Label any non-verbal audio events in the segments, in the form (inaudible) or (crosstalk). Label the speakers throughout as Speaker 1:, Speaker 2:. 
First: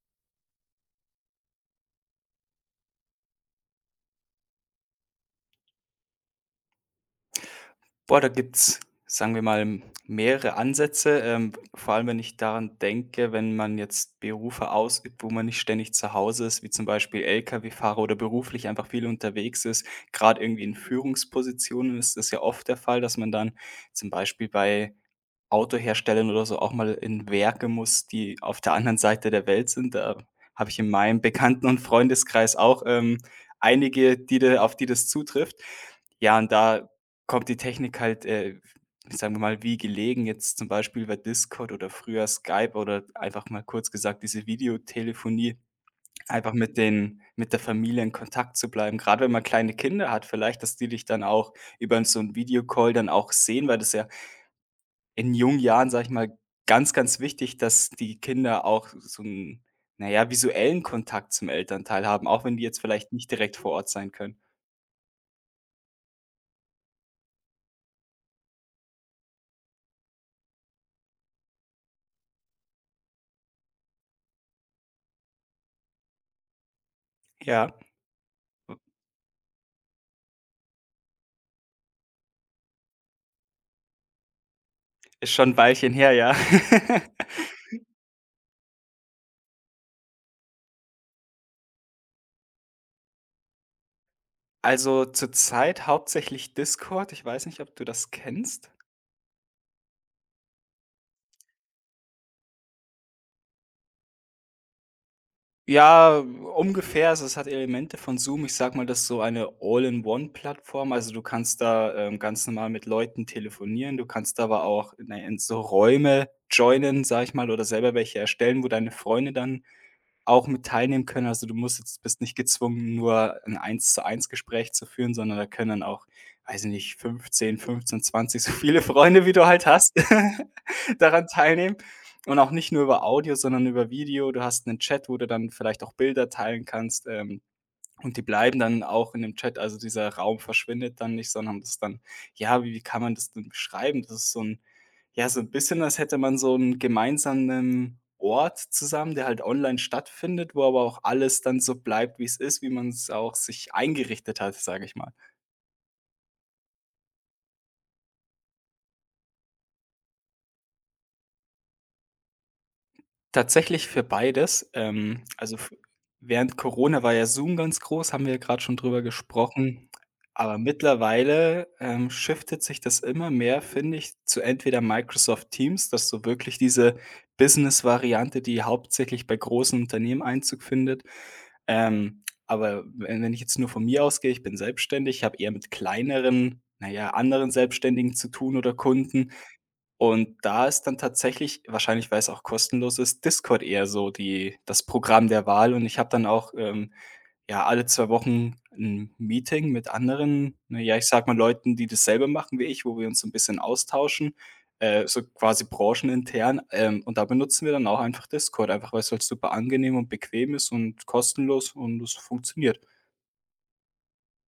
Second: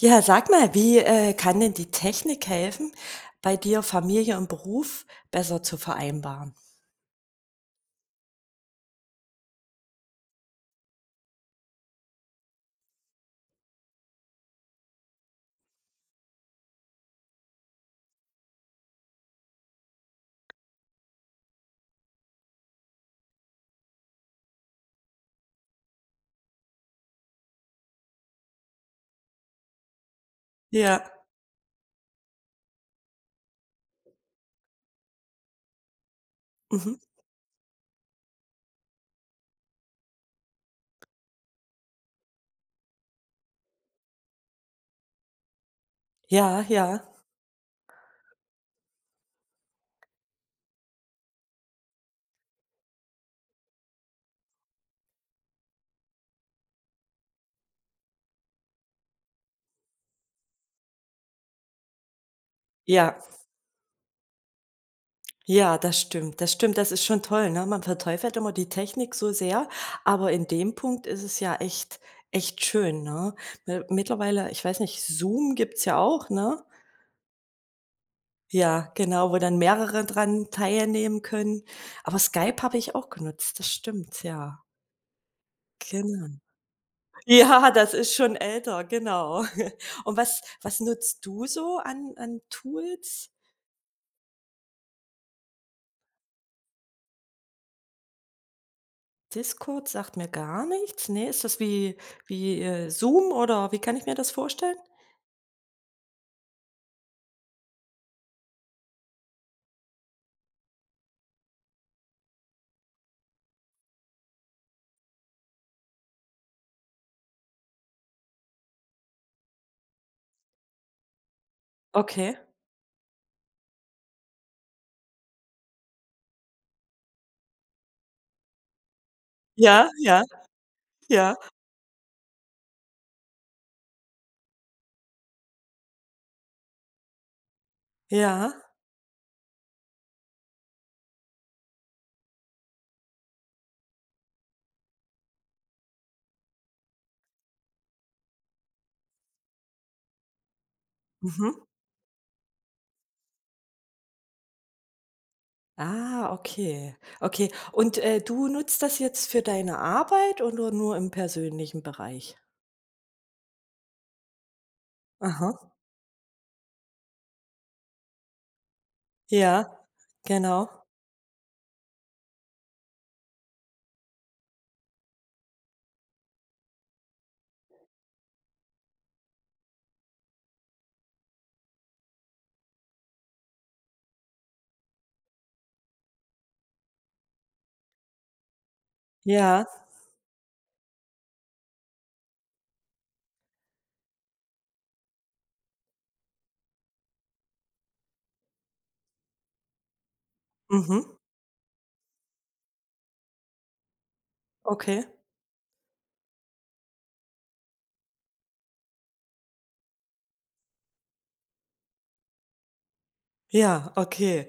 Speaker 1: Ja, sag mal, wie, kann denn die Technik helfen, bei dir Familie und Beruf besser zu vereinbaren?
Speaker 2: Boah, da gibt's, sagen wir mal, mehrere Ansätze. Vor allem, wenn ich daran denke, wenn man jetzt Berufe ausübt, wo man nicht ständig zu Hause ist, wie zum Beispiel Lkw-Fahrer oder beruflich einfach viel unterwegs ist. Gerade irgendwie in Führungspositionen ist das ja oft der Fall, dass man dann zum Beispiel bei Autoherstellern oder so auch mal in Werke muss, die auf der anderen Seite der Welt sind. Da habe ich in meinem
Speaker 1: Ja,
Speaker 2: Bekannten- und Freundeskreis auch, einige, die da auf die das zutrifft. Ja, und da
Speaker 1: mhm.
Speaker 2: kommt die Technik halt, sagen wir mal, wie gelegen, jetzt zum Beispiel über Discord oder früher Skype oder einfach mal kurz gesagt diese Videotelefonie, einfach
Speaker 1: Ja,
Speaker 2: mit
Speaker 1: ja,
Speaker 2: den mit der Familie in Kontakt zu bleiben. Gerade wenn man kleine Kinder hat vielleicht, dass die dich dann auch über 'n so 'n Videocall dann auch sehen, weil das ja in jungen Jahren, sage ich mal, ganz, ganz wichtig, dass die Kinder auch so 'n, na ja, visuellen Kontakt zum Elternteil haben, auch wenn die jetzt vielleicht
Speaker 1: ja,
Speaker 2: nicht direkt vor Ort sein können.
Speaker 1: ja, das stimmt, das stimmt. Das ist schon toll, ne? Man verteufelt immer die Technik so sehr, aber in dem Punkt ist es ja echt schön, ne? Mi mittlerweile ich weiß nicht, Zoom gibt's ja auch, ne?
Speaker 2: Ja,
Speaker 1: Ja, genau, wo dann mehrere dran teilnehmen können. Aber Skype habe ich auch genutzt, das stimmt, ja.
Speaker 2: ist schon 'n Weilchen her,
Speaker 1: Genau.
Speaker 2: ja. (laughs)
Speaker 1: Ja, das ist schon älter, genau. (laughs) Und was nutzt du so an Tools?
Speaker 2: Also, zurzeit hauptsächlich Discord. Ich weiß nicht, ob du das kennst?
Speaker 1: Discord sagt mir gar nichts. Ne, ist das wie Zoom oder wie kann ich mir das vorstellen?
Speaker 2: Ja, ungefähr. Also, es hat Elemente von Zoom. Ich sage mal, das ist so eine All-in-One-Plattform. Also, du kannst da, ganz normal mit Leuten telefonieren. Du kannst aber auch in so Räume joinen, sage ich mal, oder selber welche erstellen, wo deine Freunde dann auch mit teilnehmen können. Also, du musst jetzt bist nicht
Speaker 1: Okay.
Speaker 2: gezwungen, nur ein Eins-zu-eins-Gespräch zu eins Gespräch zu führen, sondern da können dann auch, weiß ich nicht, fünfzehn 20 so viele Freunde, wie du halt
Speaker 1: Ja,
Speaker 2: hast,
Speaker 1: ja,
Speaker 2: (laughs) daran
Speaker 1: ja,
Speaker 2: teilnehmen. Und auch nicht nur über Audio, sondern über Video. Du hast einen Chat, wo du dann vielleicht auch Bilder teilen kannst, und die
Speaker 1: ja.
Speaker 2: bleiben dann auch in dem Chat, also dieser Raum verschwindet dann nicht, sondern das ist dann, ja, wie kann man das denn beschreiben? Das ist so ein, ja, so ein bisschen, als hätte man so einen gemeinsamen Ort zusammen, der halt online stattfindet, wo aber auch alles dann
Speaker 1: Mhm.
Speaker 2: so bleibt, wie es ist, wie man es auch sich eingerichtet hat, sage ich mal.
Speaker 1: Ah, okay. Okay. Und, du nutzt das jetzt für deine Arbeit oder nur im persönlichen Bereich?
Speaker 2: Tatsächlich für beides.
Speaker 1: Aha.
Speaker 2: Also, f Während Corona war ja Zoom ganz groß, haben wir ja grad schon drüber
Speaker 1: Ja,
Speaker 2: gesprochen. Aber
Speaker 1: genau.
Speaker 2: mittlerweile, shiftet sich das immer mehr, finde ich, zu entweder Microsoft Teams, dass so wirklich diese Business-Variante, die hauptsächlich bei großen Unternehmen Einzug findet. Aber wenn ich jetzt nur von mir ausgehe, ich bin selbstständig, ich habe eher mit kleineren, naja, anderen Selbstständigen zu tun oder Kunden.
Speaker 1: Ja.
Speaker 2: Und da ist dann tatsächlich, wahrscheinlich weil's auch kostenlos ist, Discord eher so die das Programm der Wahl. Und ich habe dann auch, ja, alle 2 Wochen ein Meeting mit anderen, na ja,
Speaker 1: Mhm.
Speaker 2: ich sage mal, Leuten, die dasselbe machen wie ich, wo wir uns so ein bisschen austauschen,
Speaker 1: Okay.
Speaker 2: so quasi branchenintern. Und da benutzen wir dann auch einfach Discord, einfach weil's halt super angenehm und bequem ist und kostenlos und es funktioniert.
Speaker 1: Ja, okay.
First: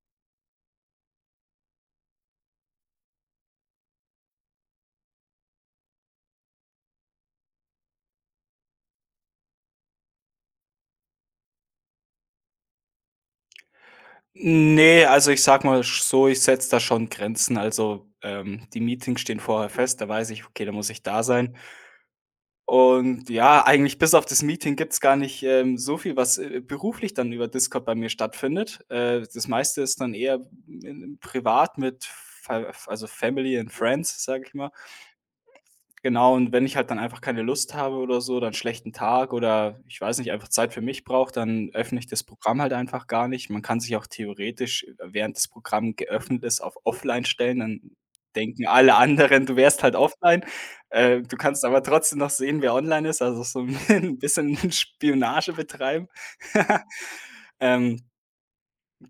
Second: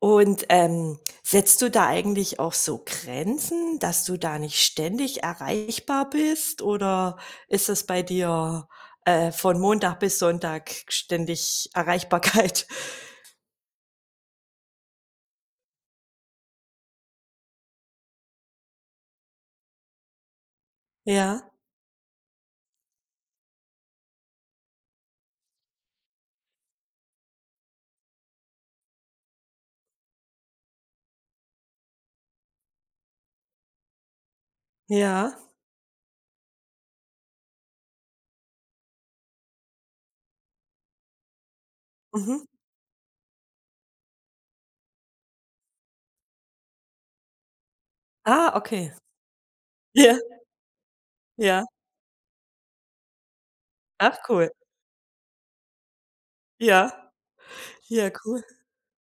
Speaker 1: Und, setzt du da eigentlich auch so Grenzen, dass du da nicht ständig erreichbar bist oder ist das bei dir, von Montag bis Sonntag ständig Erreichbarkeit? (laughs)
Speaker 2: Nee, also ich sag mal sch so, ich setze da schon Grenzen. Also, die Meetings stehen vorher fest, da weiß ich: „Okay, da muss ich da
Speaker 1: Ja,
Speaker 2: sein.“ Und ja, eigentlich bis auf das Meeting gibt's gar nicht, so viel, was, beruflich dann über Discord bei mir stattfindet. Das meiste ist dann eher in privat mit Fa also Family and Friends, sage ich mal.
Speaker 1: ja,
Speaker 2: Genau, und wenn ich halt dann einfach keine Lust habe oder so oder 'n schlechten Tag oder ich weiß nicht, einfach Zeit für mich brauche, dann öffne ich das
Speaker 1: mhm.
Speaker 2: Programm halt einfach gar nicht. Man kann sich auch theoretisch, während das Programm geöffnet ist, auf offline stellen, dann
Speaker 1: Ah,
Speaker 2: denken
Speaker 1: okay.
Speaker 2: alle anderen, du wärst halt
Speaker 1: Ja,
Speaker 2: offline. Du kannst
Speaker 1: ja.
Speaker 2: aber trotzdem noch sehen, wer online ist, also so (laughs) 'n
Speaker 1: Ach cool.
Speaker 2: bisschen Spionage betreiben. (laughs)
Speaker 1: Ja,
Speaker 2: Ähm
Speaker 1: ja, cool.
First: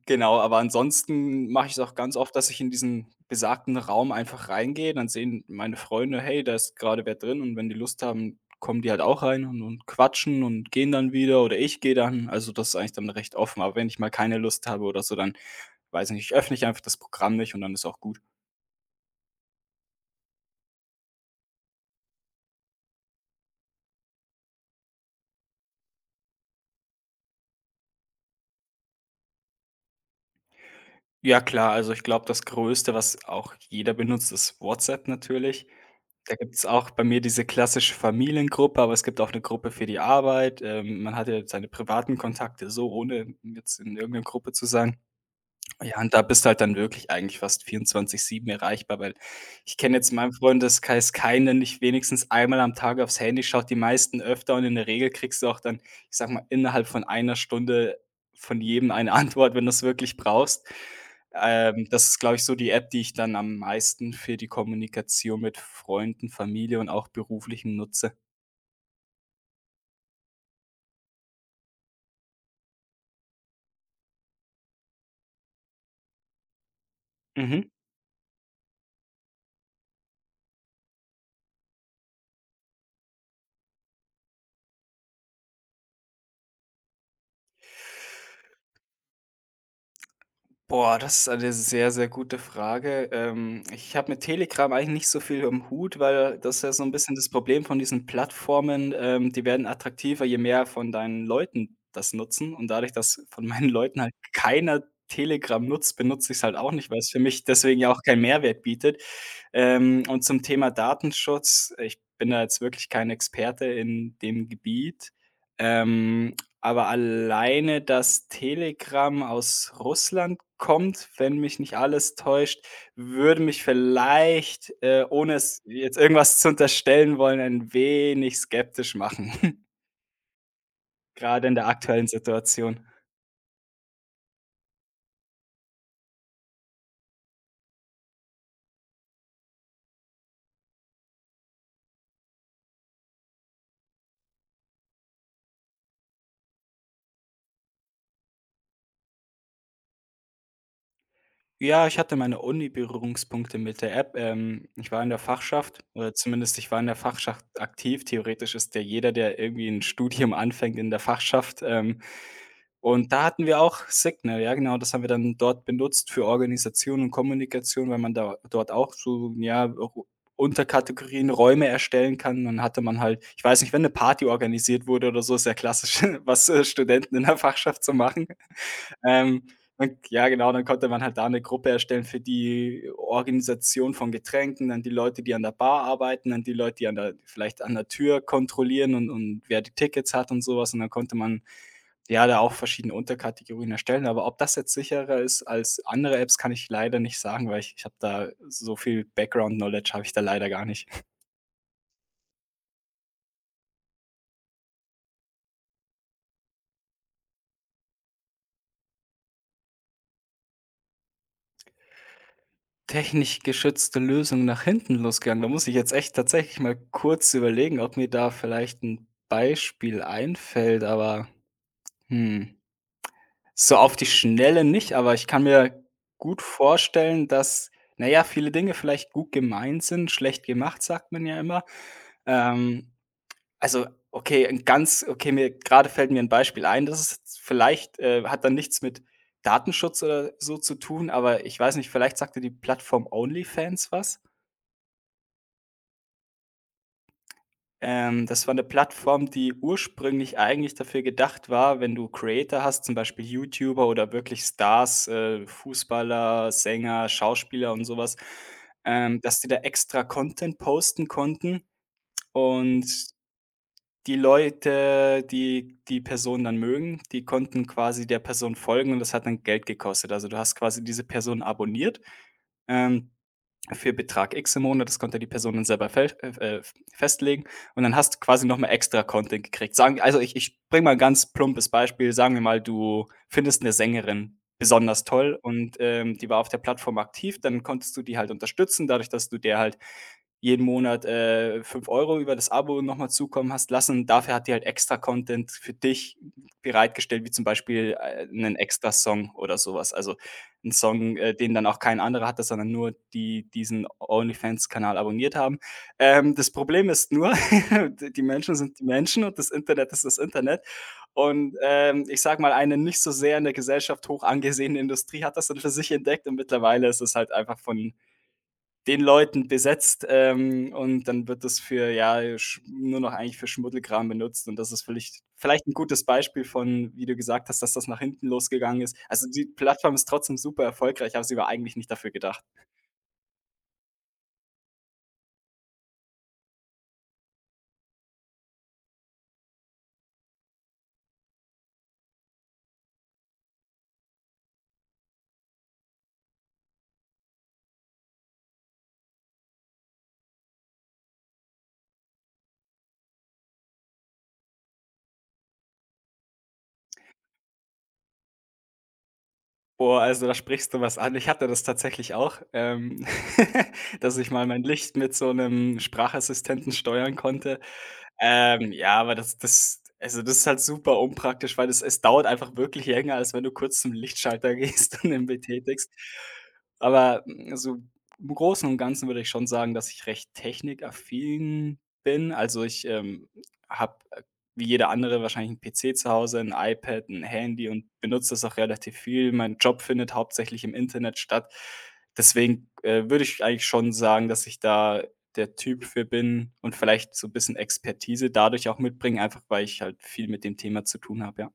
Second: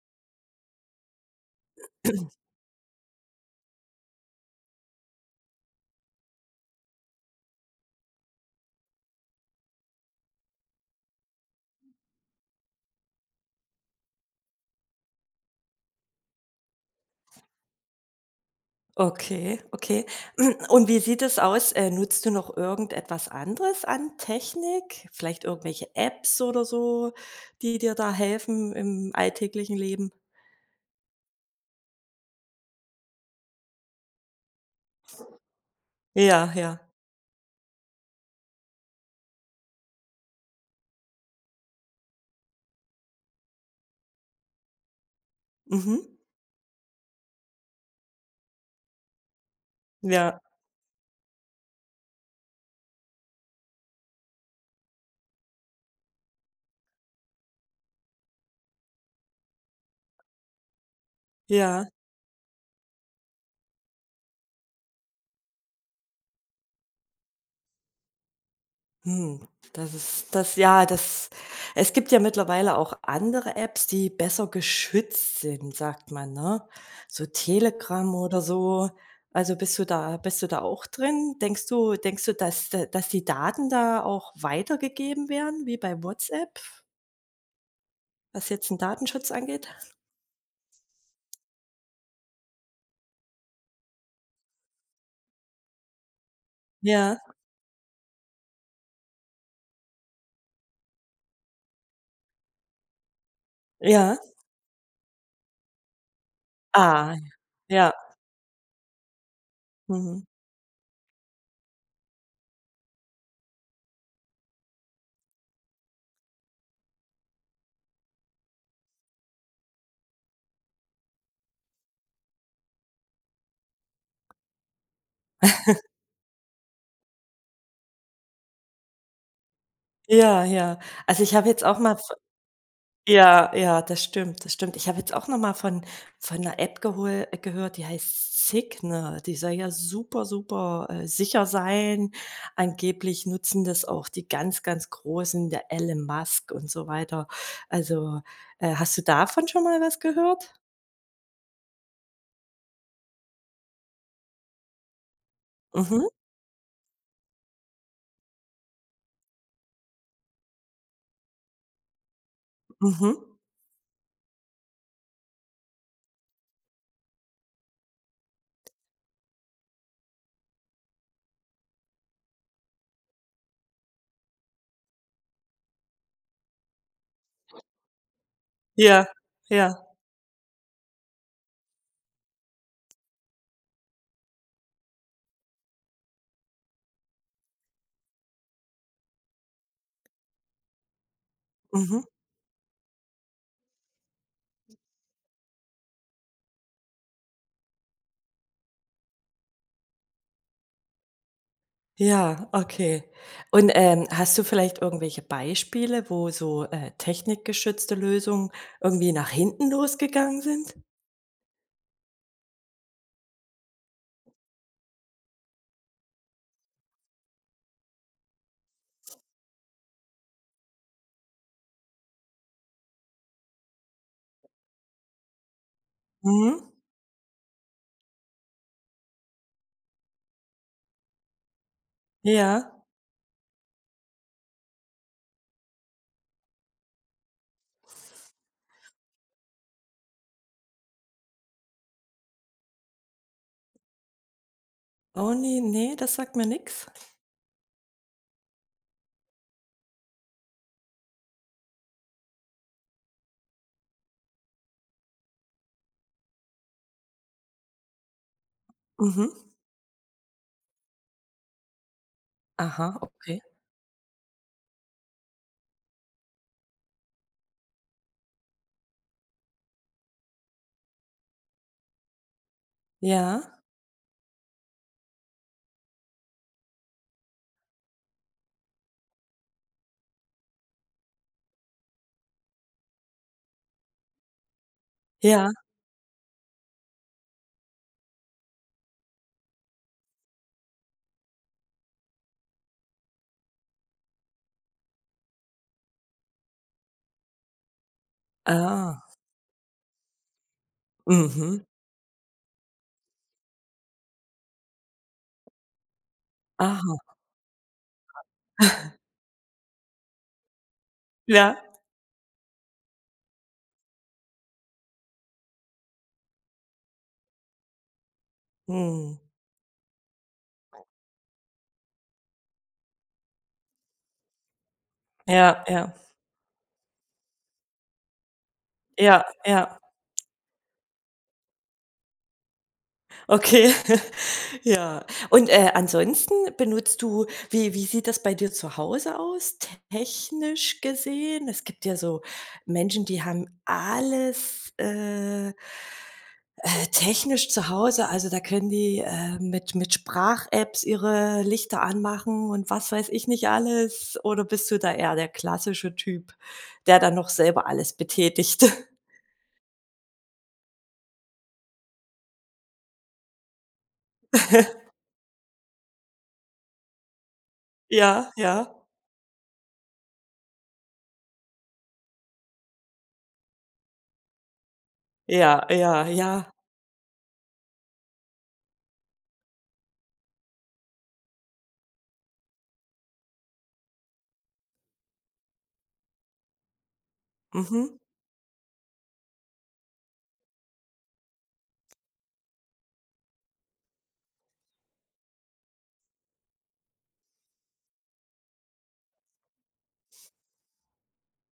Speaker 2: Genau, aber ansonsten mache ich es auch ganz oft, dass ich in diesen besagten Raum einfach reingehe, dann sehen meine Freunde: „Hey, da ist gerade wer drin“, und wenn die Lust haben, kommen die halt auch rein und quatschen und gehen dann wieder oder ich gehe dann. Also, das ist eigentlich dann recht offen, aber wenn ich mal keine Lust habe oder so, dann weiß ich nicht, öffne ich einfach das Programm nicht und dann ist auch gut.
Speaker 1: Okay, okay. (clears throat) Und wie sieht es aus? Nutzt du noch irgendetwas anderes an Technik? Vielleicht irgendwelche Apps oder so, die dir da helfen im alltäglichen Leben?
Speaker 2: Ja klar, also ich glaube, das Größte, was auch jeder benutzt, ist WhatsApp natürlich. Da
Speaker 1: Ja,
Speaker 2: gibt's
Speaker 1: ja.
Speaker 2: auch bei mir diese klassische Familiengruppe, aber es gibt auch 'ne Gruppe für die Arbeit. Man hat ja seine privaten Kontakte so, ohne jetzt in irgend 'ner Gruppe zu sein. Ja,
Speaker 1: Mhm.
Speaker 2: und da bist du halt dann wirklich eigentlich fast vierundzwanzig sieben erreichbar, weil ich kenne jetzt in meinem
Speaker 1: Ja,
Speaker 2: Freundeskreis keinen, der nicht wenigstens einmal am Tag aufs Handy schaut, die meisten öfter, und in der Regel kriegst du auch dann, ich sag mal, innerhalb von einer Stunde von jedem eine (laughs) Antwort, wenn du es wirklich brauchst.
Speaker 1: ja.
Speaker 2: Das ist, glaube ich, so die App, die ich dann am meisten für die Kommunikation mit Freunden, Familie und auch beruflichem nutze.
Speaker 1: Hm, das es gibt ja mittlerweile auch andere Apps, die besser geschützt sind, sagt man, ne? So
Speaker 2: Mhm.
Speaker 1: Telegram oder so. Also, bist du da auch drin? Denkst du, dass da dass die Daten da auch weitergegeben werden wie bei WhatsApp, was jetzt den Datenschutz angeht?
Speaker 2: Boah, das ist eine sehr, sehr gute Frage. Ich habe mit Telegram eigentlich nicht so viel am Hut, weil das ist ja so ein bisschen
Speaker 1: Ja,
Speaker 2: das Problem von diesen Plattformen. Die werden attraktiver, je mehr von deinen Leuten das nutzen. Und dadurch, dass von meinen Leuten halt
Speaker 1: ja.
Speaker 2: keiner Telegram nutzt, benutze ich es halt auch nicht, weil es
Speaker 1: Ah,
Speaker 2: für mich deswegen ja
Speaker 1: ja.
Speaker 2: auch keinen Mehrwert bietet. Und
Speaker 1: Mhm.
Speaker 2: zum Thema Datenschutz, ich bin da jetzt wirklich kein Experte in dem Gebiet, ähm, aber alleine, dass Telegram aus Russland kommt, wenn mich nicht alles täuscht, würde mich vielleicht, ohne es jetzt irgendwas zu unterstellen wollen, ein wenig skeptisch machen, (laughs)
Speaker 1: Ja, ja. Also, ich
Speaker 2: gerade
Speaker 1: habe
Speaker 2: in
Speaker 1: jetzt
Speaker 2: der
Speaker 1: auch mal.
Speaker 2: aktuellen Situation.
Speaker 1: Ja, ja, das stimmt, das stimmt. Ich habe jetzt auch noch mal von 'ner App gehol gehört, die heißt Signal. Die soll ja super, super, sicher sein. Angeblich nutzen das auch die ganz, ganz Großen, der Elon Musk und so weiter. Also, hast du davon schon mal was gehört?
Speaker 2: Ja, ich hatte meine Uni-Berührungspunkte mit der App.
Speaker 1: Mhm,
Speaker 2: Ich war in der Fachschaft aktiv. Theoretisch ist ja jeder, der irgendwie ein Studium anfängt, in der Fachschaft. Und da
Speaker 1: mhm.
Speaker 2: hatten wir auch Signal, ja genau, das haben wir dann dort benutzt für Organisation und Kommunikation, weil man da dort auch so, ja, Ru Unterkategorien, Räume erstellen kann. Dann hatte man halt, ich weiß nicht, wenn eine Party organisiert wurde oder so, ist ja klassisch, (laughs) was, Studenten in der Fachschaft so machen.
Speaker 1: Ja,
Speaker 2: Ähm,
Speaker 1: ja,
Speaker 2: und ja, genau, dann konnte man halt da eine Gruppe erstellen für die Organisation von Getränken, dann die Leute, die an der Bar arbeiten, dann die Leute, die an der vielleicht an der Tür kontrollieren und wer die Tickets hat und sowas. Und dann konnte man,
Speaker 1: mhm.
Speaker 2: ja, da auch verschiedene Unterkategorien erstellen. Aber ob das jetzt sicherer ist als andere Apps, kann ich leider nicht sagen, weil ich ich habe da so viel Background Knowledge habe ich da leider gar nicht.
Speaker 1: Ja, okay. Und, hast du vielleicht irgendwelche Beispiele, wo so, technikgeschützte Lösungen irgendwie nach hinten losgegangen sind?
Speaker 2: Technisch geschützte Lösung nach hinten losgegangen. Da muss ich jetzt echt tatsächlich mal kurz überlegen, ob mir da vielleicht ein Beispiel einfällt, aber, hm, so auf die Schnelle nicht, aber ich kann mir gut
Speaker 1: Mhm.
Speaker 2: vorstellen, dass, na ja, viele Dinge vielleicht gut gemeint sind, schlecht gemacht, sagt man ja immer.
Speaker 1: Ja.
Speaker 2: Ähm, also, okay, mir gerade fällt mir ein Beispiel ein, das ist jetzt vielleicht, hat dann nichts mit Datenschutz oder so zu tun, aber ich weiß nicht, vielleicht sagte die Plattform Onlyfans was?
Speaker 1: Oh nee ne, das sagt mir nix.
Speaker 2: Das war eine Plattform, die ursprünglich eigentlich dafür gedacht war, wenn du Creator hast, zum Beispiel YouTuber oder wirklich Stars, Fußballer, Sänger, Schauspieler und sowas, dass
Speaker 1: Mhm.
Speaker 2: die da extra Content posten konnten, und
Speaker 1: Aha, okay.
Speaker 2: die Leute, die die Person dann mögen, die konnten quasi der Person folgen, und das hat dann Geld gekostet. Also, du hast quasi diese Person abonniert, ähm
Speaker 1: Ja,
Speaker 2: für Betrag X im Monat, das konnte die Person dann selber fe festlegen, und dann hast du quasi nochmal extra Content gekriegt. Ich bringe mal 'n ganz plumpes Beispiel. Sagen wir mal, du findest eine Sängerin besonders toll
Speaker 1: ja.
Speaker 2: und, die war auf der Plattform aktiv, dann konntest du die halt unterstützen, dadurch, dass du der halt jeden Monat, 5 € über das Abo nochmal zukommen hast lassen. Dafür hat die halt extra Content für dich bereitgestellt, wie zum Beispiel, 'nen extra
Speaker 1: Ah.
Speaker 2: Song oder sowas. Also, 'n Song, den
Speaker 1: Mhm.
Speaker 2: dann auch kein anderer hatte, sondern nur die diesen Onlyfans-Kanal abonniert haben. Das Problem
Speaker 1: Aha.
Speaker 2: ist nur, (laughs) die Menschen sind die
Speaker 1: (laughs)
Speaker 2: Menschen und das Internet ist das Internet. Und,
Speaker 1: Ja.
Speaker 2: ich sage mal, eine nicht so sehr in der Gesellschaft hoch angesehene Industrie hat das dann für sich entdeckt und mittlerweile ist es halt einfach von den
Speaker 1: Mhm.
Speaker 2: Leuten besetzt, und dann wird das für ja, sch nur noch eigentlich für Schmuddelkram benutzt und das ist vielleicht
Speaker 1: Ja,
Speaker 2: vielleicht ein
Speaker 1: ja,
Speaker 2: gutes Beispiel von, wie du gesagt hast, dass das nach hinten losgegangen ist.
Speaker 1: ja,
Speaker 2: Also, die
Speaker 1: ja.
Speaker 2: Plattform ist trotzdem super erfolgreich, aber sie war eigentlich nicht dafür gedacht.
Speaker 1: Okay. (laughs) Ja. Und, ansonsten benutzt du wie sieht das bei dir zu Hause aus, technisch gesehen? Es gibt ja so Menschen, die haben alles, technisch zu Hause. Also, da können die, mit Sprach-Apps ihre Lichter anmachen und was weiß ich nicht alles. Oder bist du da eher der klassische Typ, der dann noch selber alles betätigt? (laughs)
Speaker 2: Boah, also, da sprichst du was an. Ich hatte das tatsächlich auch, (laughs) dass ich mal mein Licht mit so einem Sprachassistenten steuern konnte.
Speaker 1: Ja, ja.
Speaker 2: Ja, aber das also, das ist halt super unpraktisch, weil es dauert einfach wirklich länger, als wenn du kurz zum Lichtschalter (laughs) gehst und den
Speaker 1: Ja,
Speaker 2: betätigst.
Speaker 1: ja, ja.
Speaker 2: Aber, hm, so im Großen und Ganzen würde ich schon sagen, dass ich recht technikaffin bin. Also, ich, habe, wie jeder andere wahrscheinlich 'n PC zu Hause, ein iPad, ein Handy und
Speaker 1: Mhm.
Speaker 2: benutze das auch relativ viel. Mein Job findet hauptsächlich im Internet statt. Deswegen, würde ich eigentlich schon sagen, dass ich da der Typ für bin und vielleicht so 'n bisschen Expertise dadurch auch mitbringe, einfach weil ich halt viel mit dem Thema zu tun habe, ja.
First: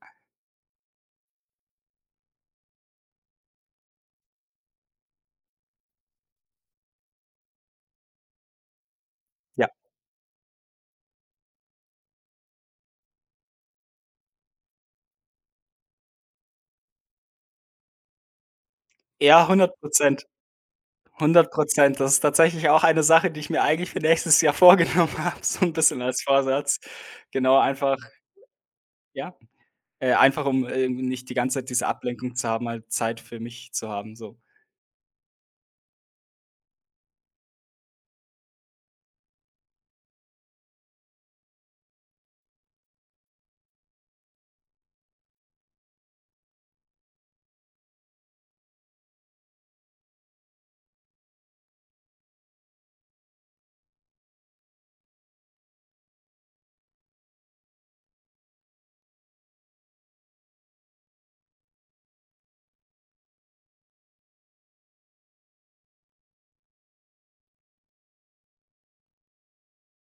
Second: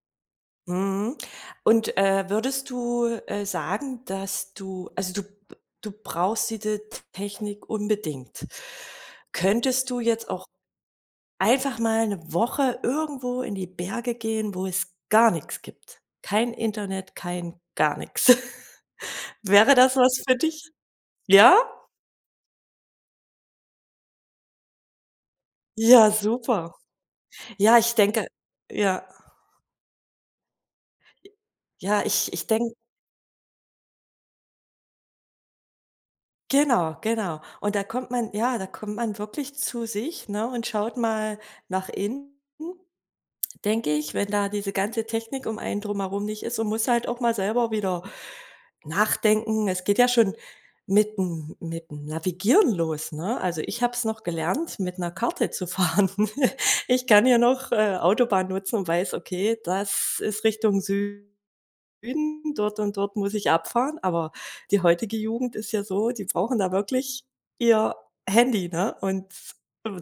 Speaker 1: Mhm. Und, würdest du, sagen, dass du also, du brauchst diese Technik unbedingt.
Speaker 2: Ja.
Speaker 1: Könntest du jetzt auch einfach mal eine Woche irgendwo in die Berge gehen, wo es gar nichts gibt? Kein Internet, kein gar nichts? (laughs)
Speaker 2: Ja,
Speaker 1: Wäre
Speaker 2: hundert
Speaker 1: das was
Speaker 2: Prozent,
Speaker 1: für dich?
Speaker 2: hundert
Speaker 1: Ja?
Speaker 2: Prozent. Das ist tatsächlich auch eine Sache, die ich mir eigentlich für nächstes Jahr (laughs) vorgenommen habe, so 'n bisschen
Speaker 1: Ja,
Speaker 2: als
Speaker 1: super.
Speaker 2: Vorsatz. Genau,
Speaker 1: Ja, ich
Speaker 2: einfach
Speaker 1: denke ja.
Speaker 2: ja, einfach um, nicht die ganze Zeit diese
Speaker 1: Ja, ich
Speaker 2: Ablenkung
Speaker 1: ich
Speaker 2: zu haben,
Speaker 1: denke
Speaker 2: halt Zeit für mich zu haben, so.
Speaker 1: Genau, genau. Und da kommt man ja, da kommt man wirklich zu sich, ne, und schaut mal nach innen, denke ich, wenn da diese ganze Technik um einen drumherum nicht ist und muss halt auch mal selber wieder nachdenken. Es geht ja schon mit 'm Navigieren los, ne? Also, ich habe es noch gelernt, mit einer Karte zu fahren. (laughs) Ich kann hier noch, Autobahn nutzen und weiß, okay, das ist Richtung Süden. Süden, dort und dort muss ich abfahren.“ Aber die heutige Jugend ist ja so, die brauchen da wirklich ihr Handy, ne? Und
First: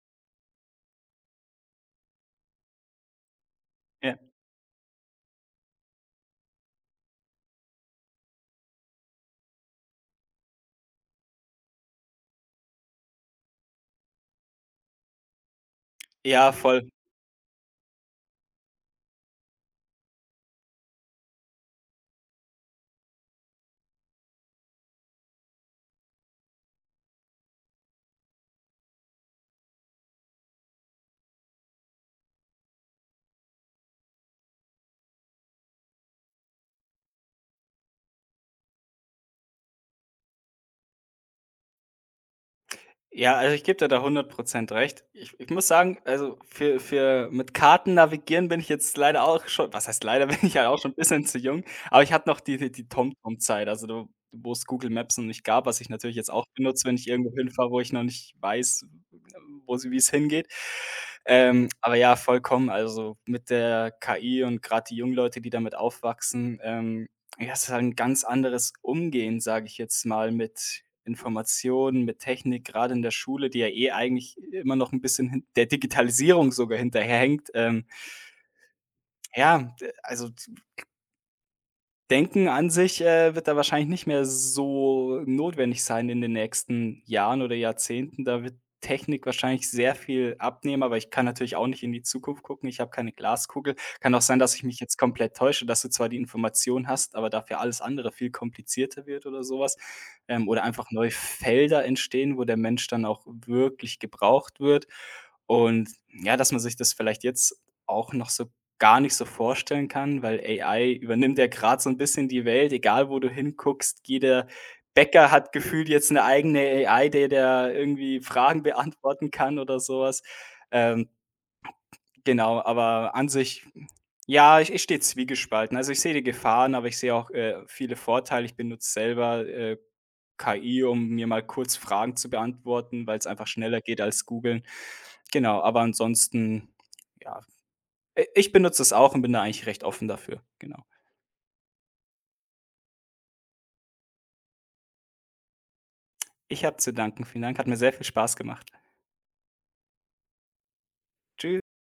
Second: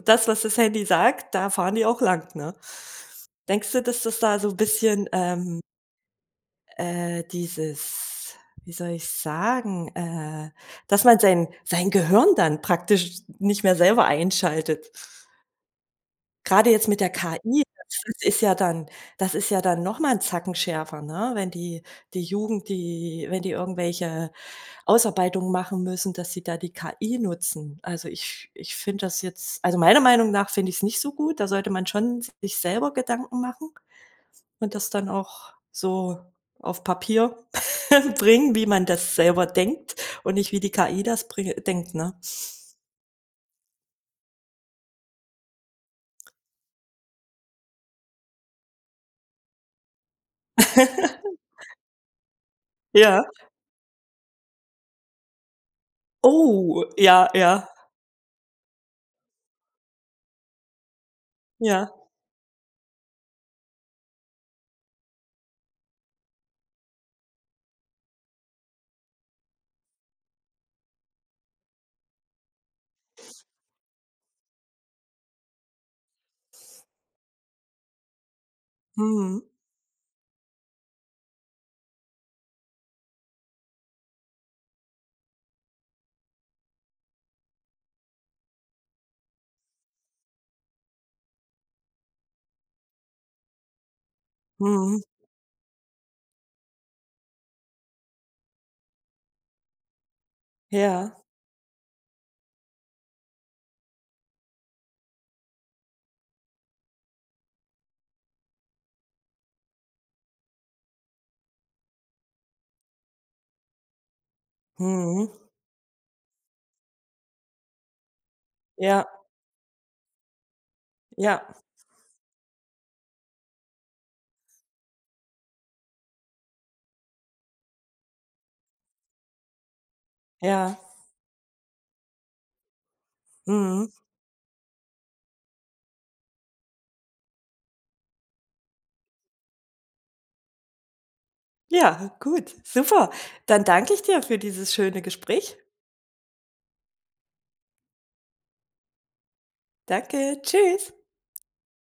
Speaker 1: das, was das Handy sagt, da fahren die auch lang, ne? Denkst du, dass
Speaker 2: Ja.
Speaker 1: das da so 'n bisschen, dieses wie soll ich sagen, dass man sein Gehirn dann praktisch nicht mehr selber einschaltet?
Speaker 2: Ja,
Speaker 1: Gerade jetzt
Speaker 2: voll.
Speaker 1: mit der KI, das ist ja dann noch mal 'n Zacken schärfer, ne? Wenn die die Jugend, die wenn die irgendwelche Ausarbeitungen machen müssen, dass sie da die KI nutzen. Also, ich finde das jetzt also, meiner Meinung nach finde ich's nicht so gut. Da sollte man schon sich selber Gedanken machen und das dann auch so auf Papier (laughs) bringen, wie man das selber denkt und nicht wie die KI das bring denkt, ne?
Speaker 2: Ja, also ich gebe dir da hundert Prozent recht. Ich muss sagen, also für mit Karten navigieren bin ich jetzt leider auch schon was heißt leider, (laughs) bin ich ja auch schon 'n bisschen zu
Speaker 1: (laughs)
Speaker 2: jung, aber ich hatte noch die
Speaker 1: Ja.
Speaker 2: TomTom-Zeit, also da wo es Google Maps noch nicht gab, was ich natürlich jetzt auch benutze,
Speaker 1: Oh,
Speaker 2: wenn ich
Speaker 1: ja,
Speaker 2: irgendwo
Speaker 1: ja,
Speaker 2: hinfahre, wo ich noch nicht weiß, wo sie wie es hingeht.
Speaker 1: ja.
Speaker 2: Aber ja, vollkommen, also mit der KI und gerade die jungen Leute, die damit aufwachsen, ja, es ist halt 'n ganz anderes Umgehen, sage ich jetzt mal, mit Informationen, mit Technik, gerade in der Schule, die ja eh eigentlich immer noch ein bisschen hin der Digitalisierung sogar hinterherhängt.
Speaker 1: Mhm,
Speaker 2: Ja, d also Denken an sich, wird da wahrscheinlich nicht mehr so notwendig sein in den nächsten Jahren oder Jahrzehnten. Da wird Technik wahrscheinlich sehr viel abnehmen, aber ich kann natürlich auch nicht in die Zukunft gucken. Ich habe keine Glaskugel. Kann auch sein, dass ich mich jetzt
Speaker 1: mhm.
Speaker 2: komplett täusche, dass du zwar die Information hast, aber dafür alles andere viel komplizierter wird oder sowas. Oder einfach neue
Speaker 1: Ja,
Speaker 2: Felder entstehen, wo der Mensch dann auch wirklich gebraucht wird. Und ja, dass man sich das vielleicht jetzt auch noch so gar nicht so vorstellen kann, weil AI übernimmt ja gerade so ein bisschen die Welt, egal wo du hinguckst. Jeder Bäcker
Speaker 1: mhm.
Speaker 2: hat gefühlt jetzt eine eigene AI, der irgendwie Fragen
Speaker 1: Ja,
Speaker 2: beantworten kann oder sowas. Ähm,
Speaker 1: ja,
Speaker 2: genau, aber an sich, ja, ich stehe zwiegespalten. Also, ich sehe die Gefahren, aber ich sehe auch, viele Vorteile. Ich benutze selber,
Speaker 1: ja,
Speaker 2: KI, um mir mal kurz Fragen zu beantworten, weil es einfach schneller
Speaker 1: mhm.
Speaker 2: geht als googeln. Genau, aber ansonsten, ja, I ich benutze es auch und bin da eigentlich recht offen dafür, genau.
Speaker 1: Ja, gut, super. Dann danke ich dir für dieses schöne Gespräch.
Speaker 2: Ich habe zu danken. Vielen Dank, hat mir sehr viel Spaß gemacht.
Speaker 1: Danke, tschüss.
Speaker 2: Tschüss.